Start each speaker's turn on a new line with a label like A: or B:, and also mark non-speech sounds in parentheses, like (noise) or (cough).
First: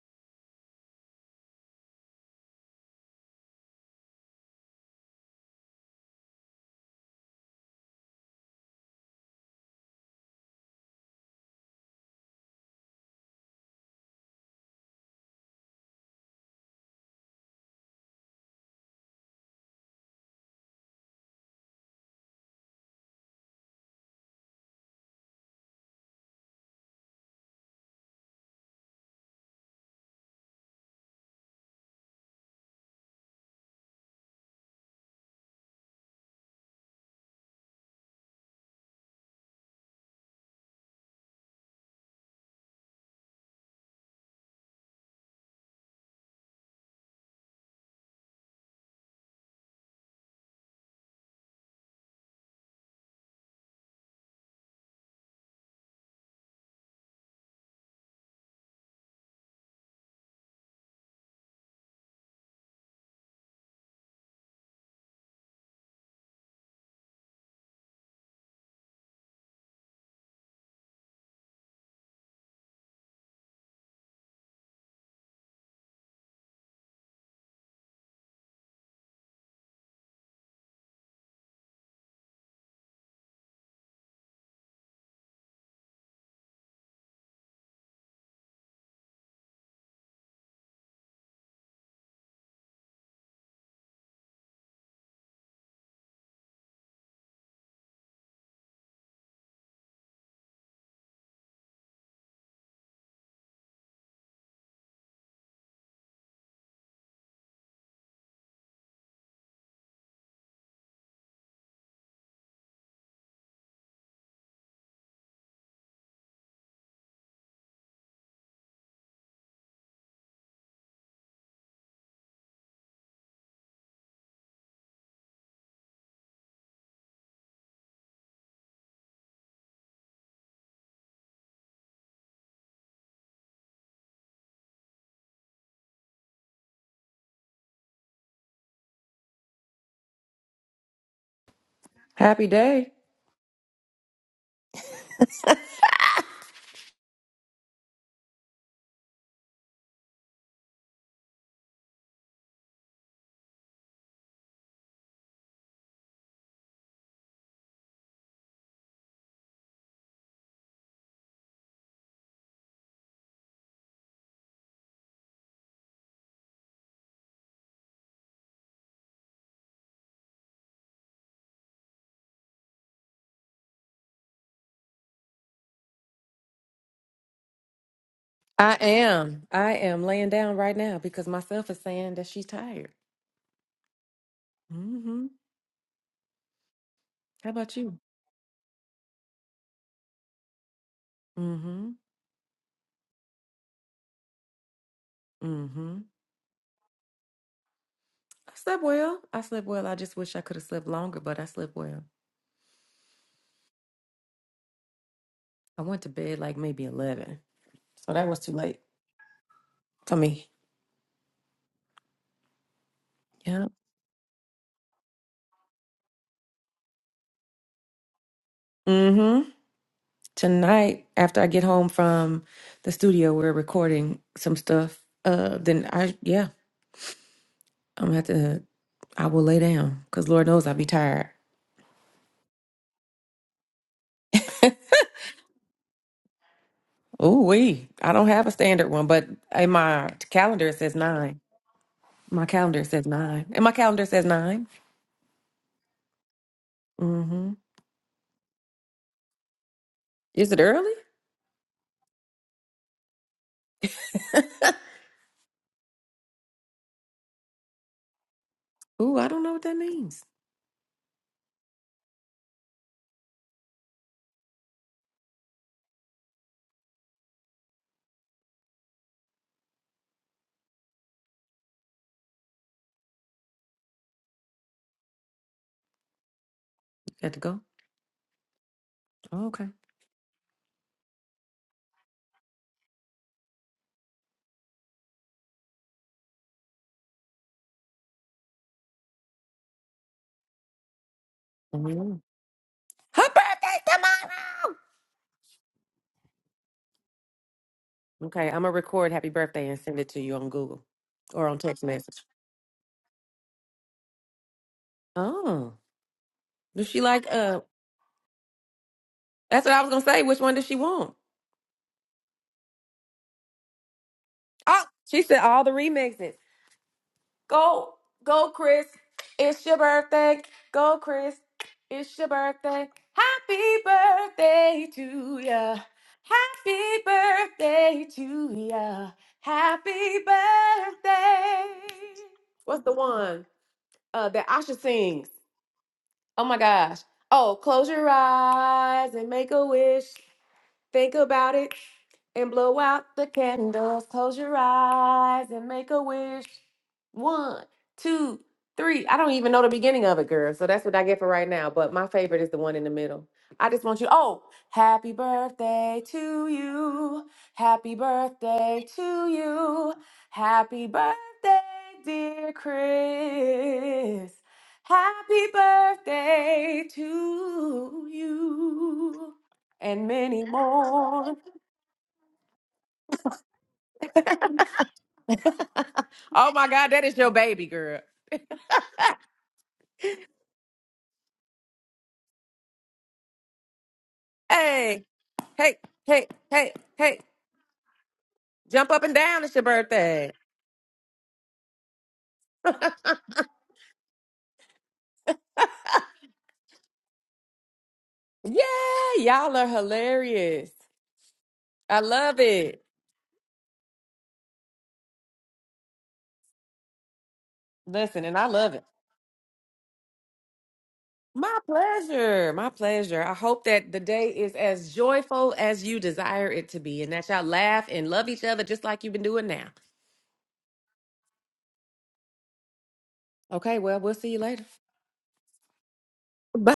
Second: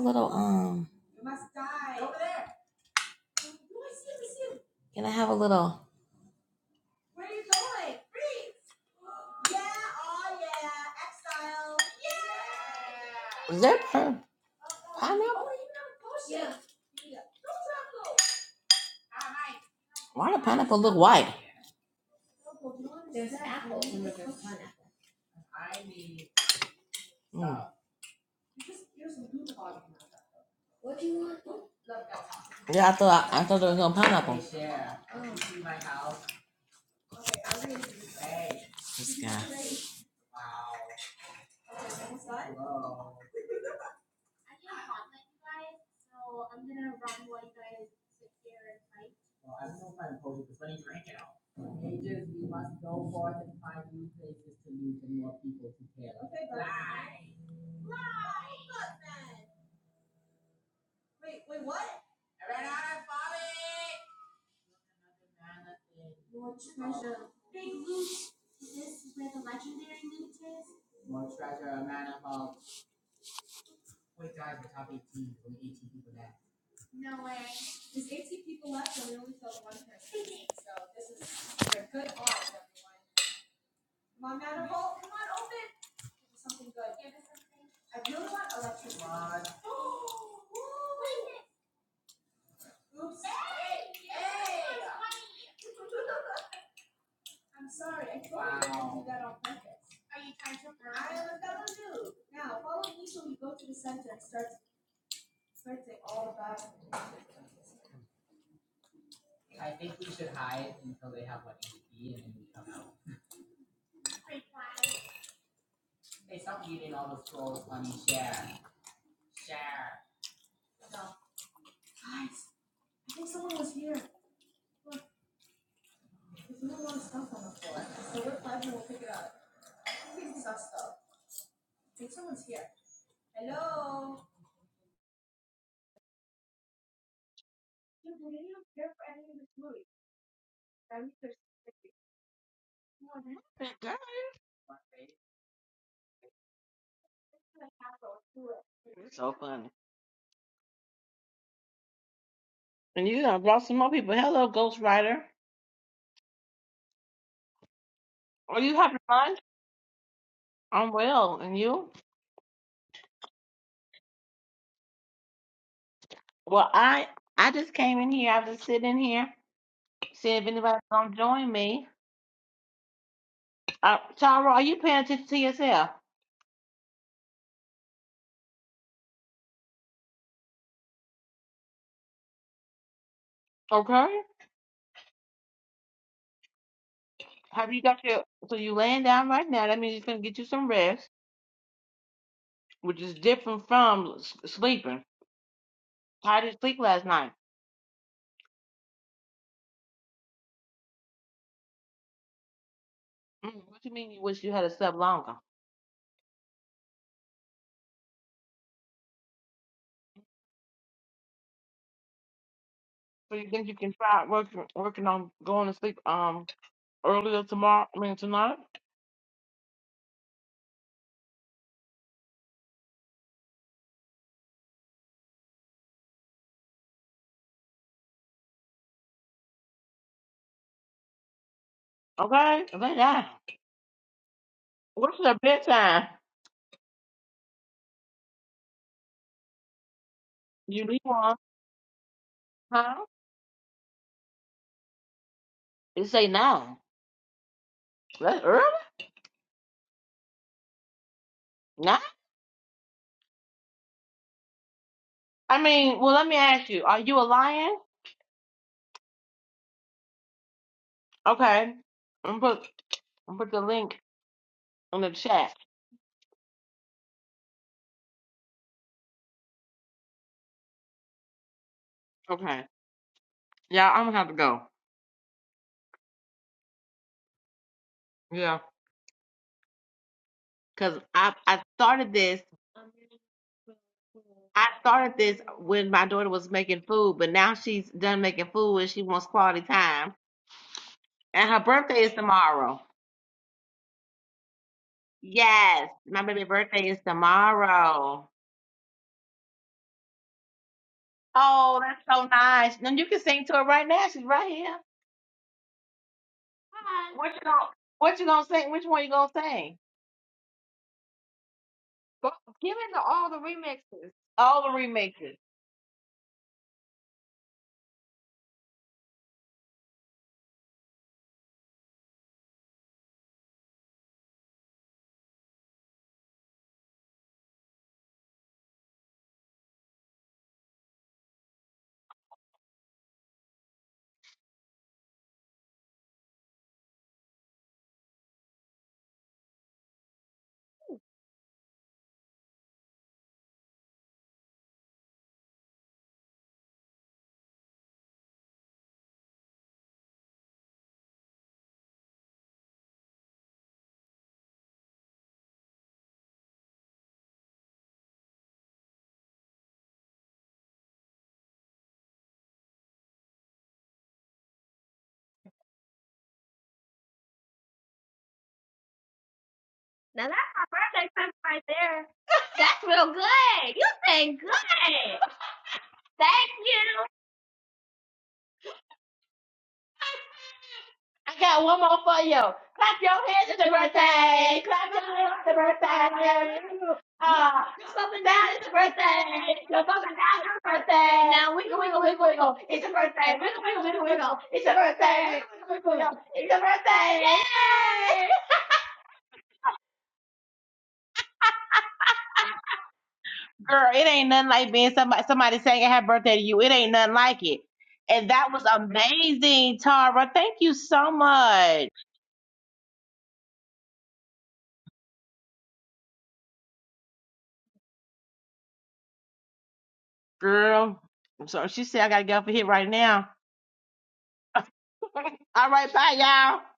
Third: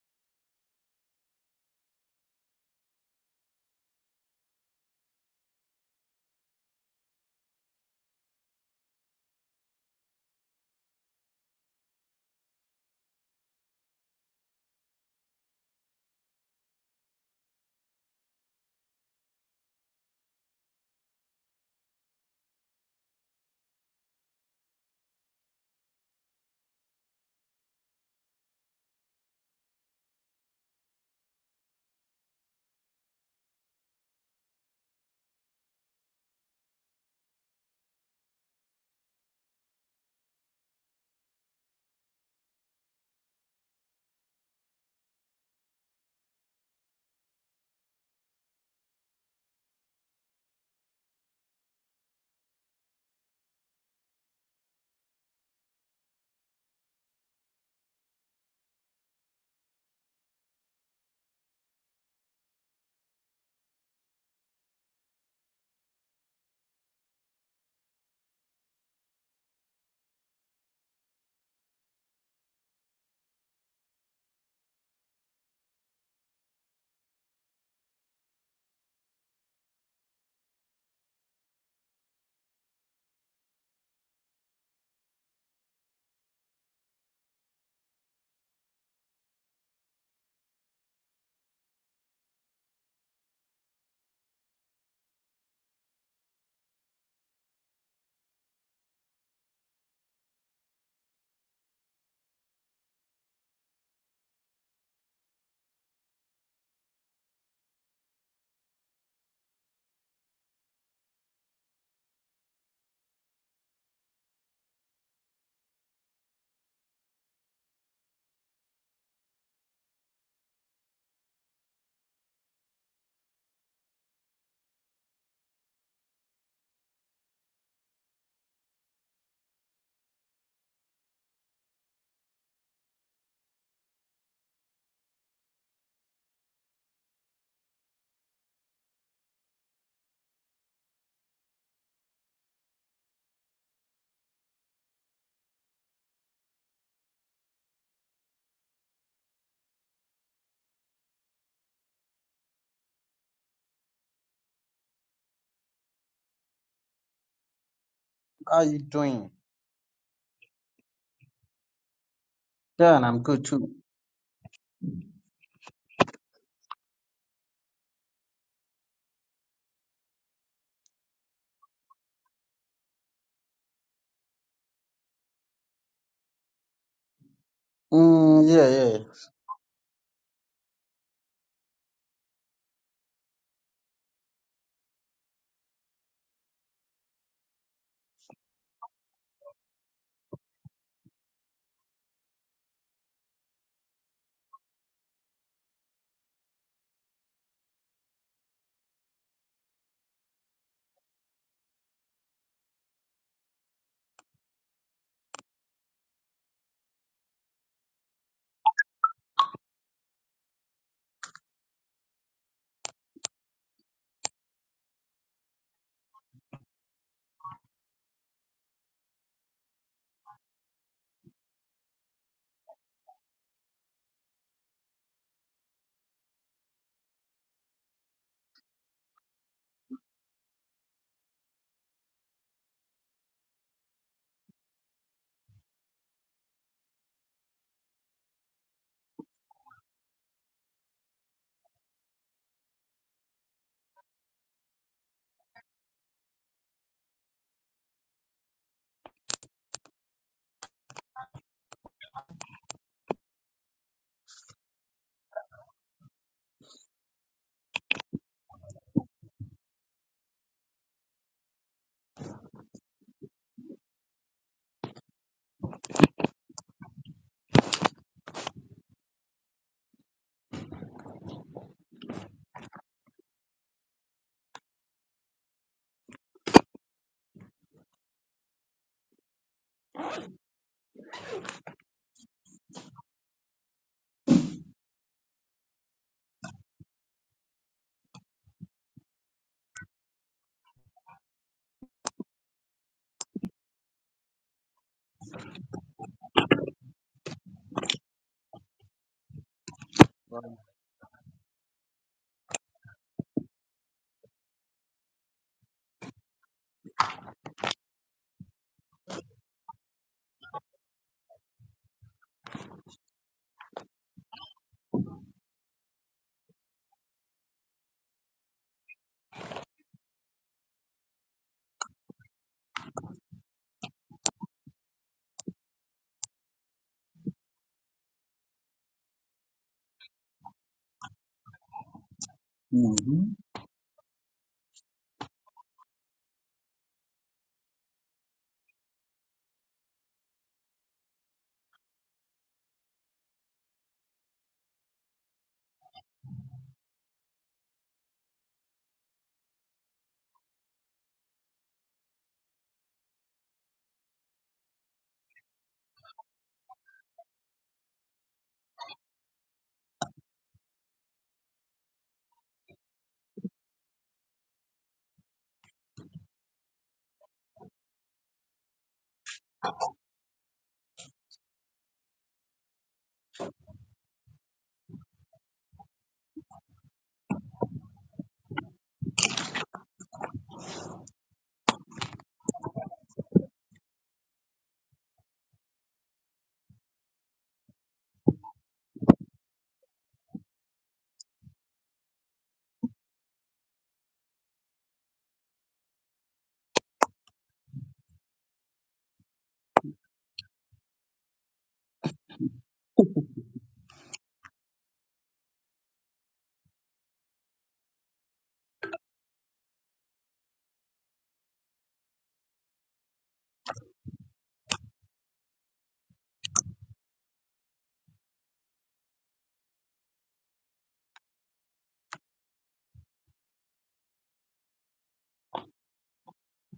A: little, um, can I have a little? Is there per? Why the pineapple look white? Mm. Yeah, I thought I, I thought there was no pineapple. This guy.
B: Happy day.
A: So funny. And you done brought some more people. Hello, Ghost Rider.
C: How
A: Are
C: are
A: you
C: you
A: having
C: doing?
A: fun? I'm well. And you?
C: Yeah, and I'm good too.
A: Well, I I just came in here. I was just sit in here, see if anybody's gonna join me. Uh, Tara, are you paying attention to yourself?
C: Mm, yeah,
B: I
C: yeah.
B: am. I am laying down right now because myself is saying that she's tired.
A: Okay.
B: hmm How
A: Have
B: about
A: you
B: you?
A: got your? So you laying down right now? That means you're gonna get you some rest.
B: hmm
A: which is different from s- sleeping.
B: hmm
A: How did you sleep last night?
B: I slept well. I slept well. I just wish I could have slept longer, but I slept well.
A: Mm, what you mean you wish you had slept longer?
B: I went to bed like maybe eleven. So that was too late for me.
A: So you
B: Yeah.
A: think you can try working working on going to sleep um earlier tomorrow? I mean tonight?
B: hmm Tonight, after I get home from the studio, we're recording some stuff. Uh then I yeah, I'm gonna have to I will lay down because Lord knows I'll be tired.
A: Okay, lay down. What's your bedtime?
B: Ooh, wee. I don't have a standard one, but in my calendar it
A: You
B: says
A: leave on,
B: nine. My calendar
A: huh?
B: says nine. And my calendar says nine.
A: You say no.
B: Mm-hmm.
A: That's early?
B: Is it early?
A: No. I mean, well, let me ask you. Are you a lion?
B: Ooh, I don't know what that means.
A: Okay. I'm put I'm put the link in the chat. Okay. Yeah, I'm gonna have to go.
B: You got to go.
A: Yeah.
B: Oh, okay.
A: Cause I I started this. I started this when my daughter was making food, but now she's done making food and she wants quality time. And her birthday is
B: Mhm.
A: tomorrow.
B: Her birthday tomorrow.
A: Yes, my baby birthday is tomorrow.
B: Okay, I'm gonna record happy birthday and send it to you on Google or on
A: Oh,
B: text
A: that's
B: message.
A: so nice. Then you can sing to her right now. She's right here.
B: Oh. Does she like
A: What you
B: uh
A: gonna What you gonna sing? Which one you gonna
B: That's what
A: sing?
B: I was gonna say. Which one does she want?
A: Go, give it to all the remix. All the
B: Oh, she
A: remixes.
B: said all the remixes. Go, go, Chris. It's your birthday. Go, Chris. It's your birthday. Happy birthday to ya. Happy birthday to ya. Happy birthday. What's the
C: hmm
B: one uh, that Asha sings? Oh my gosh. Oh, close your eyes and make a wish. Think about it. and blow out the candles. Close your eyes and make a wish. One, two, three. I don't even know the beginning of it, girl. So that's what I get for right now. But my favorite is the one in the middle. I just want you. Oh, happy birthday to you. Happy birthday to you. Happy birthday, dear Chris. Happy birthday to you and
A: Now that's
B: many
A: my birthday
B: more.
A: present right there. (laughs) That's real good. You sang good. Thank
B: oh my God, that
A: you.
B: is your baby girl.
A: I got Clap your hands, it's a birthday. Clap your
B: Hey,
A: hands, it's a
B: hey, hey, hey,
A: birthday.
B: hey,
A: Uh, jump up and down, it's a
B: jump up and down. It's your
A: birthday. Jump up and
B: birthday.
A: down, it's a birthday. Now wiggle, wiggle, wiggle, wiggle.
B: (laughs)
A: It's a birthday. Wiggle, wiggle, wiggle, wiggle. It's a birthday. Wiggle, wiggle, wiggle. It's a birthday. Yay!
B: Yeah, y'all are hilarious. I love it.
A: Girl, it ain't nothing like being somebody somebody saying happy birthday to you. It ain't nothing like it.
B: Listen,
A: And
B: and I
A: that was
B: love it.
A: amazing, Tara. Thank you so
B: My
A: much.
B: pleasure. My pleasure. I hope that the day is as joyful as you desire it to be and that y'all laugh and love each other just like you've been doing now.
A: Girl, I'm sorry. She said I gotta get off of here right now.
B: Okay, well, we'll see you later.
A: (laughs) All right, bye, y'all.
B: Bye.